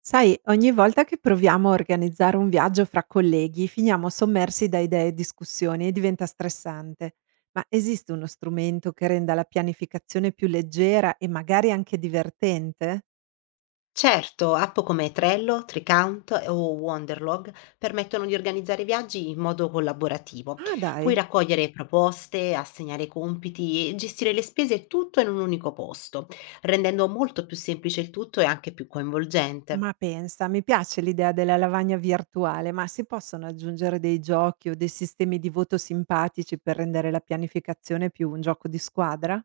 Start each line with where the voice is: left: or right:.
right: Sai, ogni volta che proviamo a organizzare un viaggio fra colleghi, finiamo sommersi da idee e discussioni e diventa stressante. Ma esiste uno strumento che renda la pianificazione più leggera e magari anche divertente?
left: Certo, app come Trello, Tricount o Wanderlog permettono di organizzare viaggi in modo collaborativo.
right: Ah
left: Puoi
right: dai,
left: raccogliere proposte, assegnare compiti e gestire le spese tutto in un unico posto, rendendo molto più semplice il tutto e anche più coinvolgente.
right: ma pensa, mi piace l'idea della lavagna virtuale, ma si possono aggiungere dei giochi o dei sistemi di voto simpatici per rendere la pianificazione più un gioco di squadra?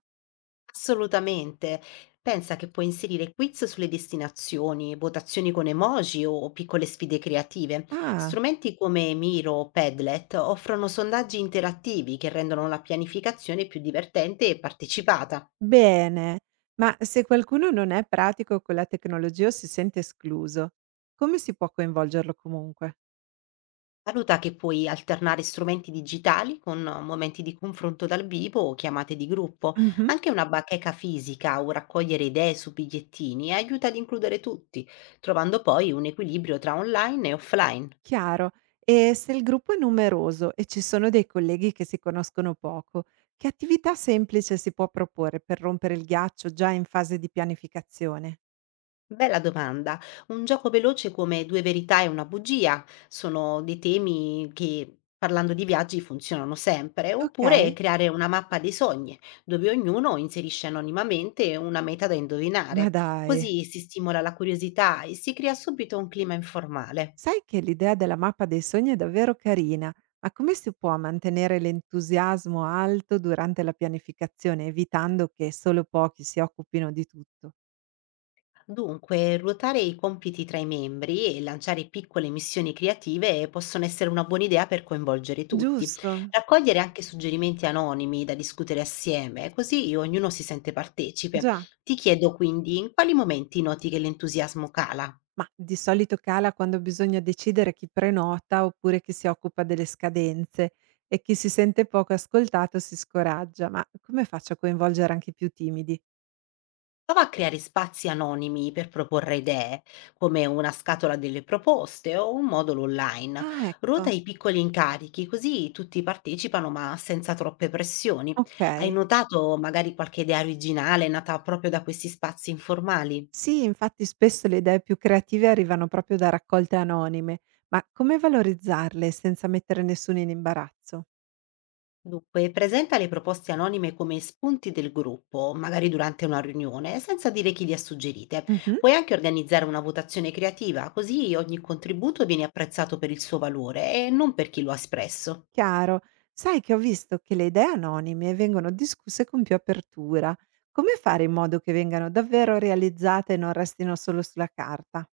left: Assolutamente. Pensa che puoi inserire quiz sulle destinazioni, votazioni con emoji o piccole sfide creative.
right: Ah.
left: Strumenti come Miro o Padlet offrono sondaggi interattivi che rendono la pianificazione più divertente e partecipata.
right: Bene, ma se qualcuno non è pratico con la tecnologia o si sente escluso, come si può coinvolgerlo comunque?
left: Valuta che puoi alternare strumenti digitali con momenti di confronto dal vivo o chiamate di gruppo.
right: Mhm,
left: Anche una bacheca fisica o raccogliere idee su bigliettini aiuta ad includere tutti, trovando poi un equilibrio tra online e offline.
right: chiaro. E se il gruppo è numeroso e ci sono dei colleghi che si conoscono poco, che attività semplice si può proporre per rompere il ghiaccio già in fase di pianificazione?
left: Bella domanda. Un gioco veloce come "Due verità e una bugia" sono dei temi che, parlando di viaggi, funzionano sempre,
right: Ok,
left: oppure creare una mappa dei sogni, dove ognuno inserisce anonimamente una meta da
right: ma
left: indovinare.
right: dai.
left: Così si stimola la curiosità e si crea subito un clima informale.
right: Sai che l'idea della mappa dei sogni è davvero carina, ma come si può mantenere l'entusiasmo alto durante la pianificazione, evitando che solo pochi si occupino di tutto?
left: Dunque, ruotare i compiti tra i membri e lanciare piccole missioni creative possono essere una buona idea per coinvolgere tutti.
right: Giusto,
left: Raccogliere anche suggerimenti anonimi da discutere assieme, così ognuno si sente partecipe.
right: già,
left: Ti chiedo quindi in quali momenti noti che l'entusiasmo cala?
right: ma di solito cala quando bisogna decidere chi prenota oppure chi si occupa delle scadenze e chi si sente poco ascoltato si scoraggia, ma come faccio a coinvolgere anche i più timidi?
left: Prova a creare spazi anonimi per proporre idee, come una scatola delle proposte o un modulo online.
right: Ah,
left: Ruota
right: ecco,
left: i piccoli incarichi, così tutti partecipano ma senza troppe pressioni.
right: ok.
left: Hai notato magari qualche idea originale nata proprio da questi spazi informali?
right: Sì, infatti spesso le idee più creative arrivano proprio da raccolte anonime, ma come valorizzarle senza mettere nessuno in imbarazzo?
left: Dunque, presenta le proposte anonime come spunti del gruppo, magari durante una riunione, senza dire chi le ha suggerite.
right: Mhm.
left: Puoi anche organizzare una votazione creativa, così ogni contributo viene apprezzato per il suo valore e non per chi lo ha espresso.
right: Chiaro, sai che ho visto che le idee anonime vengono discusse con più apertura. Come fare in modo che vengano davvero realizzate e non restino solo sulla carta?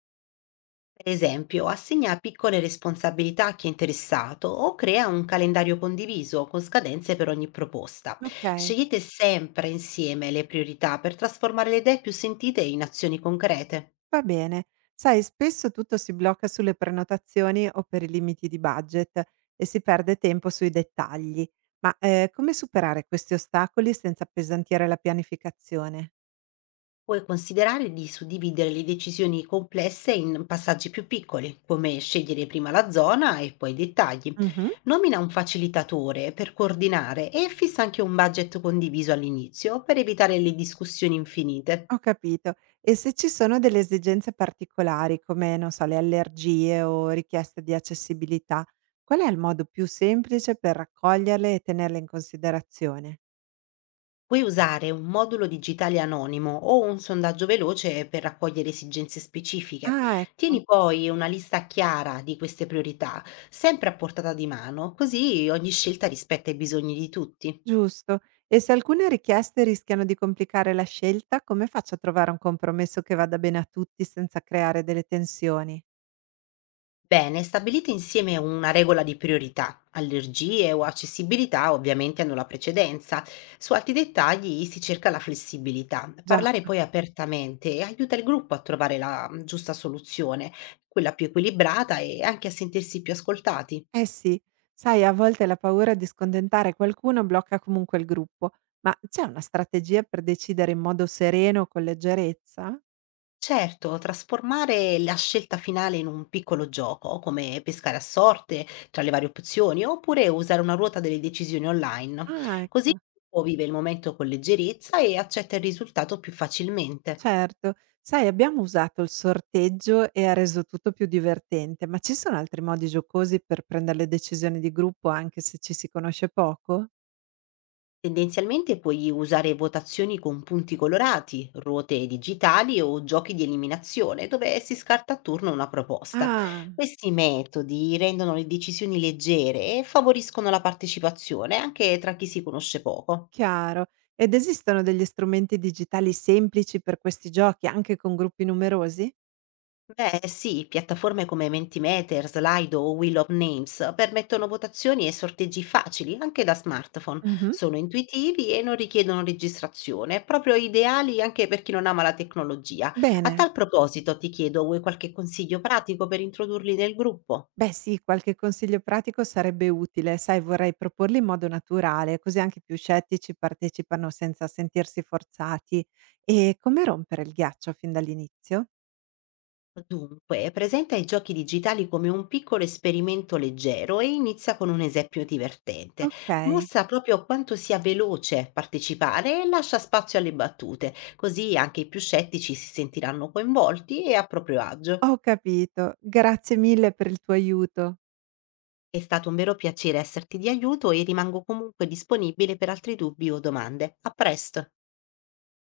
left: Per esempio, assegna piccole responsabilità a chi è interessato o crea un calendario condiviso con scadenze per ogni proposta.
right: Ok.
left: Scegliete sempre insieme le priorità per trasformare le idee più sentite in azioni concrete.
right: Va bene. Sai, spesso tutto si blocca sulle prenotazioni o per i limiti di budget e si perde tempo sui dettagli. Ma come superare questi ostacoli senza appesantire la pianificazione?
left: Puoi considerare di suddividere le decisioni complesse in passaggi più piccoli, come scegliere prima la zona e poi i dettagli.
right: Mhm.
left: Nomina un facilitatore per coordinare e fissa anche un budget condiviso all'inizio per evitare le discussioni infinite.
right: Ho capito. E se ci sono delle esigenze particolari, come, non so, le allergie o richieste di accessibilità, qual è il modo più semplice per raccoglierle e tenerle in considerazione?
left: Puoi usare un modulo digitale anonimo o un sondaggio veloce per raccogliere esigenze specifiche.
right: Ah, ecco.
left: Tieni poi una lista chiara di queste priorità, sempre a portata di mano, così ogni scelta rispetta i bisogni di tutti.
right: Giusto. E se alcune richieste rischiano di complicare la scelta, come faccio a trovare un compromesso che vada bene a tutti senza creare delle tensioni?
left: Bene, stabilite insieme una regola di priorità. Allergie o accessibilità ovviamente hanno la precedenza. Su altri dettagli si cerca la flessibilità.
right: Già,
left: Parlare poi apertamente aiuta il gruppo a trovare la giusta soluzione, quella più equilibrata e anche a sentirsi più ascoltati.
right: eh sì, sai, a volte la paura di scontentare qualcuno blocca comunque il gruppo, ma c'è una strategia per decidere in modo sereno, con leggerezza?
left: Certo, trasformare la scelta finale in un piccolo gioco, come pescare a sorte tra le varie opzioni, oppure usare una ruota delle decisioni online.
right: Ah,
left: Così il
right: ecco,
left: gruppo vive il momento con leggerezza e accetta il risultato più facilmente.
right: certo. Sai, abbiamo usato il sorteggio e ha reso tutto più divertente, ma ci sono altri modi giocosi per prendere le decisioni di gruppo anche se ci si conosce poco?
left: Tendenzialmente puoi usare votazioni con punti colorati, ruote digitali o giochi di eliminazione, dove si scarta a turno una proposta.
right: Ah,
left: Questi metodi rendono le decisioni leggere e favoriscono la partecipazione anche tra chi si conosce poco.
right: chiaro. Ed esistono degli strumenti digitali semplici per questi giochi, anche con gruppi numerosi?
left: Beh, sì, piattaforme come Mentimeter, Slido o Wheel of Names permettono votazioni e sorteggi facili anche da smartphone.
right: Mhm.
left: Sono intuitivi e non richiedono registrazione, proprio ideali anche per chi non ama la tecnologia. A
right: Bene.
left: tal proposito, ti chiedo, vuoi qualche consiglio pratico per introdurli nel gruppo?
right: Beh sì, qualche consiglio pratico sarebbe utile, sai, vorrei proporli in modo naturale, così anche i più scettici partecipano senza sentirsi forzati. E come rompere il ghiaccio fin dall'inizio?
left: Dunque, presenta i giochi digitali come un piccolo esperimento leggero e inizia con un esempio divertente.
right: Ok,
left: Mostra proprio quanto sia veloce partecipare e lascia spazio alle battute, così anche i più scettici si sentiranno coinvolti e a proprio agio.
right: ho capito. Grazie mille per il tuo aiuto.
left: È stato un vero piacere esserti di aiuto e rimango comunque disponibile per altri dubbi o domande. A presto!